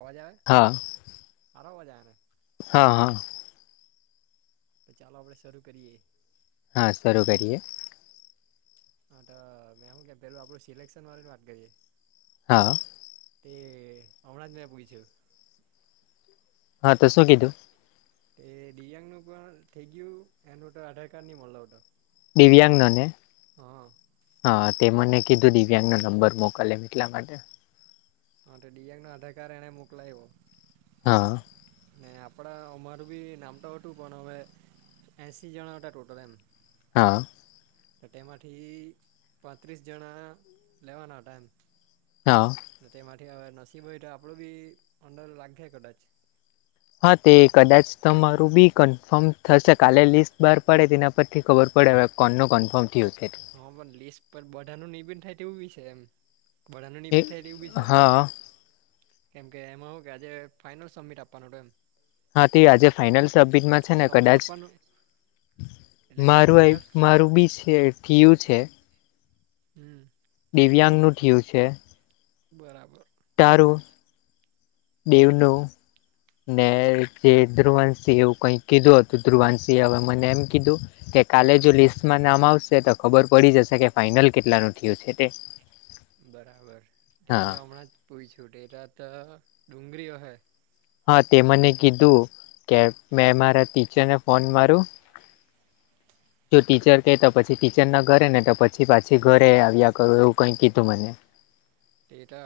અવાજ આવે? હા. હારો અવજા આવે ને? હાઆઆઆ તો ચાલો આપડે શરૂ કરીએ. હા શરૂ કરીએ. હા તો મે હું કે પેલું આપડું સિલેક્શન વાળું જ વાત કરીએે. હા તે હમણાં જ મે પુછ્યું. હા તો શું કીધું? તે દિવ્યાંગ નું પણ થઈ ગયું એનું તો આધાર કાર્ડ ની મલવતા દિવ્યાંગ નુ ને? હા તે મને કીધું દિવ્યાંગ નો નંબર મોકલ એમ એટલા માટે માટે દિવ્યાંગ નો આધાર કાર્ડ એણે મોકલાવ્યો. હા ને આપડા અમારું ભી નામ તો હતું પણ હવે એસી જણા હતા ટોટલ એમ હા તો તેમાંથી પાંત્રીસ જણા લેવાના હતા એમ હા જો તેમાંથી હવે નસીબ હોય તો આપણું બી અંદર લાગે કદાચ હા તે કદાચ તમારું બી કન્ફર્મ થશે કાલે લિસ્ટ બહાર પડે તેના પરથી ખબર પડે હવે કોનું કન્ફર્મ થયું છે. હા પણ લિસ્ટ પર બધાનું નહીં બી થાય તેવું વિષય છે એમ વડાણની એ મીઠાઈ ને એવું બી છે એમ હા કેમ કે એમાં હું કે આજે ફાઈનલ સબમિટ આપવાનો ડન હા તે આજે ફાઈનલ સબમિટમાં છે ને સબમિટ કદાચ આપવાનું એટલે જો મારું આયુ ફાઈનલ મારું બી છે થયું છે હમમ દિવ્યાંગનું થયુ છે. બરાબર તારું દેવનું ને જે ધ્રુવાંસી એવું કંઈ કીધું હતું ધ્રુવાંસી હવે મને એમ કીધું. કે કાલે જો લિસ્ટમાં નામ આવશે તો ખબર પડી જશે કે ફાઈનલ કેટલાનું થયું છે. તે એ [inaudible] બરાબર તે હા મેં હમણાં જ પૂછું ટેરા તો ડુંગરીઓ હૈ હા તે મને કીધું કે મેં મારા ટીચરને ફોન મારું? [inaudible] જો ટીચર કહેતા પછી ટીચર ના ઘરે ને તો પછી પાછી ઘરે આવ્યા કરું એવું કઈ કીધું મને. એ તો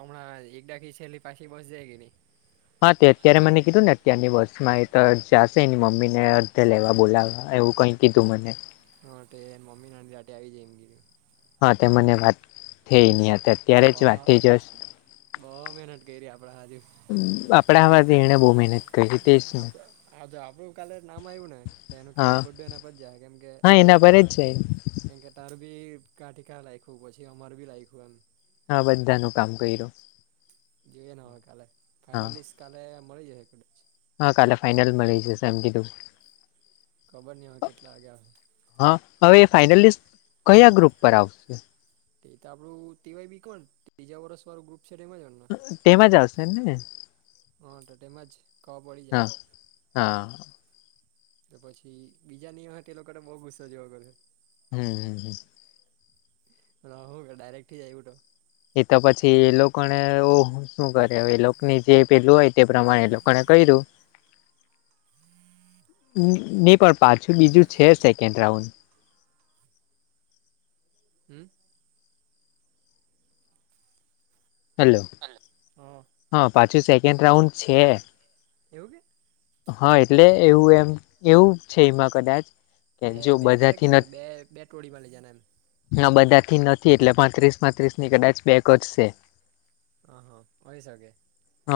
અમણા એક ડાકી છેલ્લી પાછી બસ જાય કે ની, હા તે અત્યારે મને કીધું ને અત્યારની બસ માં એ તો જશે મમ્મી ને ત્યાં લેવા બોલાવવા એવું કંઈક કીધુ મને. હા તે એની મમ્મી ના એની જાતે આવી જાય એમ કીધું. હા તે મને વાત -થઈ એની હાર. અ બહુ મહેનત કરી આપડે આજે. [unintelligible] ને આપ અ આજે આપડું કાલે નામ આવ્યું ને. એનું હા કેરી બધું એના પર જાય કેમ કે હા એના પર આપડા જ છે કેમ કે તારુ બી કાંઠી કા લાયકુ પછી અમાર બી લાયકું એમ હા બધાનું કામ કર્યું. જોઈએ ને હવે કાલે હા ફાઇનલિસ્ટ કાલે મળી જશે. હા કાલે ફાઈનલ મળી જશે એમ કીધું છે. ખબર નહીં હવે કેટલા વાગ્યા આવશે. હા હવે ફાઈનલિસ્ટ કયા ગ્રુપ પર આવશે. તે તો આપણું ટીવાય બી કોમ ત્રીજા વર્ષ વાળું ગ્રુપ છે એમાં જ ને તેમાં જ આવશે ને હા તો તેમાંજ ખબર પડી હા જાય. હા. તો પછી બીજા નિયમ તે લોકોને બહુ ગુસ્સો જોવા લાગે છે. હમ્મ હમ્મ હમ્મ. અલા એવું કે ડાયરેક્ટ થઈ જાય એવુ તો એ તો પછી એ લોકોને એઉ શું કરે છે એ લોકો ને જે પેલું હોય તે પ્રમાણે એ લોકોને કર્યું. [inaudible] નહીં પણ પાછું બીજું છે સેકન્ડ રાઉન્ડ હમ્મ. હલો. [inaudible] હો હા પાછું સેકન્ડ રાઉન્ડ છે. એવું કે? હા એટલે એવું એવું છે એમાં કદાચ કે બે જો બે ટ્રટ કે બધાથી ને બે બે ટોળી માં લઈ જના એમ ના બધા થી નથી એટલે પાંત્રીસ પાત્રીસ ની કદાચ બેક જ છે. હ હા હોઈ શકે.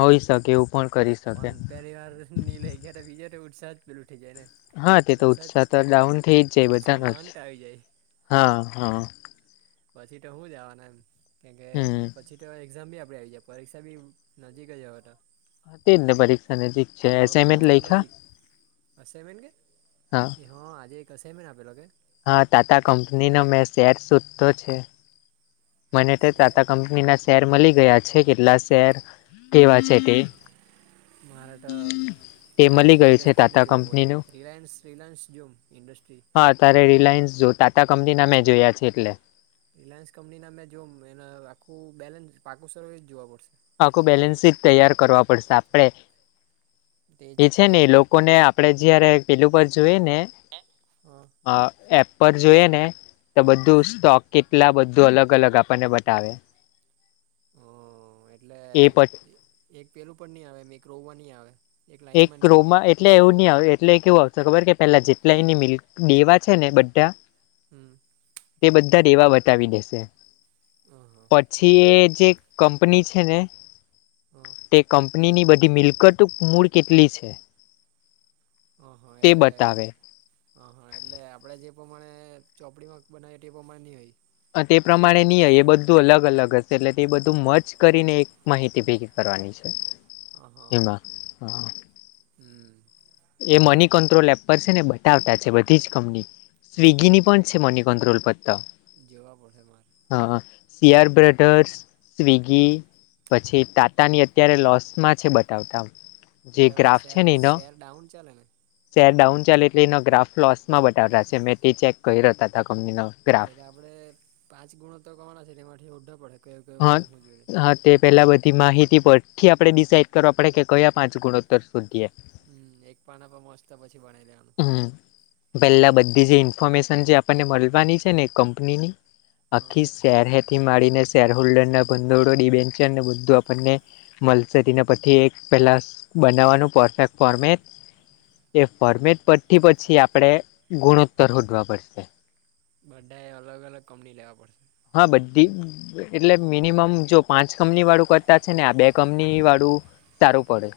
હોઈ શકે એવું પણ કરી શકે પણ પરિવાર ની લઈ ગયા તો બીજા ઉત્સાહ ઉઠી જાય ને હા તે તો ઉત્સાહ જ તો ડાઉન થઈ જ જાય ઉત્સાહ બધાનો નો જ અંત આવી જાય. હા હા. પછી તો હું જવાના એમ કેમ કે હમ પછી તો એક્ઝામ બી આપે આવી જાય પરીક્ષા બી નજીક જ હવે તો તે જ ને પરીક્ષા નજીક છે દોઢ મહિના એસાઇમેન્ટ માટે લયખા નજીક એમ એન કે એ હા આજે અસામેન્ટ આપેલો કે હા ટાટા કંપનીનો મેં શેર શોધતો છે. મને તો ટાટા કંપનીના શેર મળી ગયા છે કેટલા શેર કેવા છે તે મારે તો તે કોઈ મળી બીજી ગયું છે ઇન્ડસ્ટ્રીને ટાટા જોવા પડશે. કંપનીનું રિલાયન્સ રિલાયન્સ જૂમ ઇડસ્ટ્રી. હા ત્યારે રિલાયન્સ જો ટાટા કંપનીના મેં જોયા છે એટલે રિલાયન્સ કંપનીના મેં જો એ આખું બેલેન્સ પાકું સર્વિસ જોવા પડશે. આખું બેલેન્સ શીટ તૈયાર કરવા પડશે આપડે તે જ એ છે ને એ જોમને લોકોને આપડે જયારે પેલું પર જોઈએ ને ને હા. અ એપ પર જોઈએ ને તો બધું સ્ટોક કેટલા બધું અલગ અલગ આપણને બતાવે. હ અ અ એટલે એ એક પેલું પણ નહીં આવે મે ક્રોમ માં નહિં આવે. એક લાઈનમાં નહી આવે ક્રોમા એ ટલે એવું નહ આવ એટલે કેવું આવશે ખબર કે પેલા જેટલા એની મિલ્ક દેવા છે ને બધા હમ્મ. તે બધાં દેવા બતાવી દેશે. આ હ. પછી એ જે કંપની છે ને હ અ. તે કંપનીની બધી મિલકતઓ મૂળ કેટલી છે? અ હ તે એટલે બતાવે અ હ એટલે આપણેે જે પ્રમાણે ચોપડીમાં બનાવી તે એ પ્રમાણે નહી હોય. અ તે પ્રમાણે નહીં આઈ એ બધું અલગ અલગ હશે એટલે તે બધું મર્જ કરીને એક માહિતી ભેગી કરવાની છે એમાં. હ અ. હમ્મ. એ મની કંટ્રોલ એપ પર છે ને બતાવતા છે બધી જ કંપની. સ્વિગીની પણ છે મની કંન્ટ્રોલ પર તો. જેવા પડ હે માર. હ હ સીઆર બ્રદર્સ, સ્વિગી પછી ટાટાની અત્યારે લોસમાં છે બતાવતા. જે એટલે એમાં ગ્રાફ શેર, છે ને એનો શેર ડાઉન ચાલે ને? શેર ડાઉન ચાલે એટલે એના ગ્રાફ લોસમાં બતાાવતા છે મેં તે ચેક કરી રહતા ત કંપનીનો. ગ્રાફ એટલે આપડે પાંચ ગુણો તો કમાના છે એટલે એ માંથી ઓડૉ પડે. કયો હ અ કયો હું હું જોઈ હા તે પેલા બધી માહિતી પરથી આપડણે ડિસાઇડ કરવો પડે કે કયા પાંચ ગુણોત્તર શોધીએ. હમ એક પાના પર મસ્ત પછી બનાવી લેવાનું હમ્મ, પેલા એક બધી જે ઇન્ફોર્મેશ જે આપને મળવાની છે ને કંનીની હ આખી શેર હેતી માડીને શેર હોલ્ડરના ભંદોડો ની બેન છે ને બધું આપણને મળશે તેને પર થી એક પહેલાં બનાવવાનું પરફેક્ટ ફોર્મેટ એ ફોર્મેટ પર થી પછી આપણે ગુણોત્તર હોદવા પડશે. બધા એ અલગ અલગ કંપની લેવા પડશે. આ બધી એટલે મિનિમમ જો પાંચ કંપનીવાળું કરતા છે ને આ બે કંપનીવાળું સારું પડે.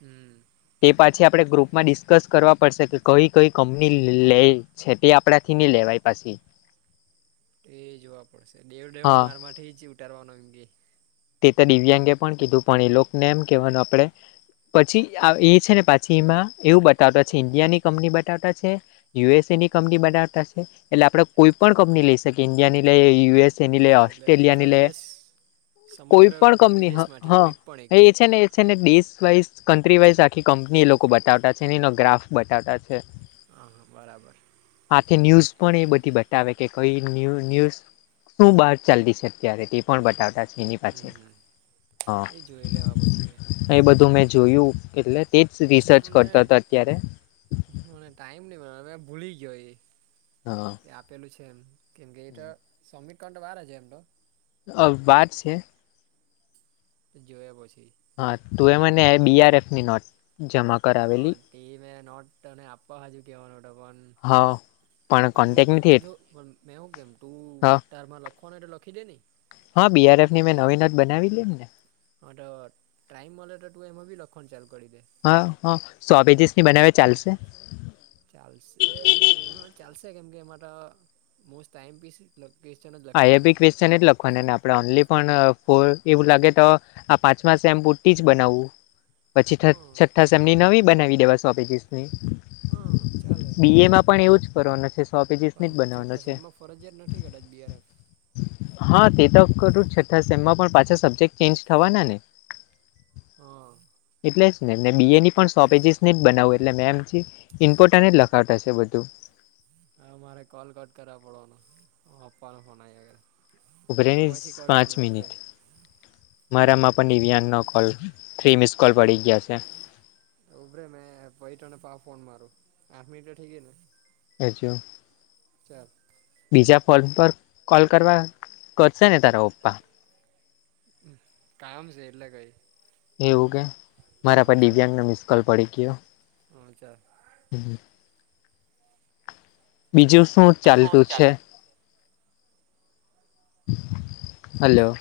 હમ્મ. તે પાછી આપડણે ગ્રુપમાં ડિસ્કસ કરવા પડશે કે કઈ કઈ કંપની લેએ. છેતી આપડાે થી ની લેવાય પાશી એ યે જોવા પડશે ડેવ દેવ હા મારમાંથી જ ઉતારવાનો એમ કે. તે તો દિવ્યાંગે પણ કીધું પણ એલોકને એમ કહેવાનું આપડણે પછી આ એ છે ને પાછી એમાં એવું બતાવતતા છે ઈન્ડિયાની કંપની બતાવતતા છે. યુએસએ ની કંપની બનાવતતા છે એટલે આપણેે કોઈ પણ કંપની લઈ શકીએ ઇન્ડિયાની લઈ યુએસ એ લે, હા એટલે આખા ઓસ્ટ્રેલિયાની લે. વિદેશ કોઈ સમગ્ર પણ કંપની હ હ વિદેશમાંથી કોઈ પણ એક એ છે ને એ છે ને દેશ વાઈઝ, કન્ટ્રી વાઈઝ આખી કંપની એ લોકો બતાવતતા છે ને એનો ગ્રાફ બતાવતતા છે. હા, હા, બરાબર. આખી ન્યૂઝ પણ એ બધી બતાવે કે કઈ ન્યૂઝ ન્યૂઝ શું બહાર ચાલતી છે અત્યારે તે પણ બતાવતા. એની હમ પાછળ હમ હા. એ જોઈ લેવા પછી મેં એ બધું મેં જોયું એટલે તેજ રિસર્ચ અને કરતો હતો અત્યારે. મને ટાઈમ નહી મળ્યો. મે ભૂલી ગયો એ. હા. એ આપેલું છે એમ, કેમ કે એ તો સબમીટ કરવાનું તો વાર અજુ એમ તો. અ વાત છે. તો જોયે પછી. હા, તું એ મને બી આર એફ ની નોટ જમા હા કરાવેલી ટી મે નોટ અને આપવા હજુ કેવાનો હા પણ પણ ત કોન્ટેક નથી જો મે હું કેમ તું હા તારમાં લખ્ થવાનો તો લખી દે ની. હા, બી આર એફ ની મેં નવી નોટ બનાવે લી ને. હા તો ટાઈમ મળે તો તું એમાં બી લખવાનુ ચાલુ કરી દે. હા હા સો પેજીસ ની બનાવે ચાલશે? ચાલશે નહી હા ચાલશે કેમ કે એ માટે મોસ્ટ આઇ એમ પી છે. લોકેશન જ લખાવો છેને. સેને જ લખવાનું ને આપણે ઓનલી પણ ફોર એવું લાગે તો આ પાંચમા સેમ પુરતી જ બનાવવું. પછી હા છઠ્ઠા સેમની નવી બનાવી દેવાય સો પેજીસ ની. હા ચાલે. બી એ માં પણ એવું જ કરવાનો છે સો પેજીસ ની જ બનાવવાનો છે. ફરજીયાત નથી કદાચ બી આર એફ. હા તે તો છઠ્ઠા સેમમાં પણ પાછા સબ્જેક્ટ ચેન્જ થવાના ને! હા. એટલે જ ને અને બી એ ની પણ સો પેજીસ જ બનાવું એટલે મેમ ઇમ્પોર્ટ અને જ લખાવતા હશે બધુ. ધુ હા મારે કોલ કટ કરવા પડવાનું હું આપવાનો ફોન આવ્યો. મે ઉભરેની પછી કરુ પાંચ તને ઉભોરે. મિનિટ મારામાં પણ ઇવીઆન નો કોલ થ્રી મિસ કોલ પડી ગયા છે. ઉભોરે મેં પછી તને પાછો ફોન મારુ આઠ મિનિટ થઇ ગય ને. હજો. ચાલ બીજા ફોન પર કોલ કરવા કરશે ને તારા પપ્પા? કામ છે એટલે કઈ. એવું કે હ મારા પર દિવ્યાંગ નો મિસ્કોલ પડી ગયો. અચ્છા. હમ. બીજું શું ચાલતું છે? હાલો.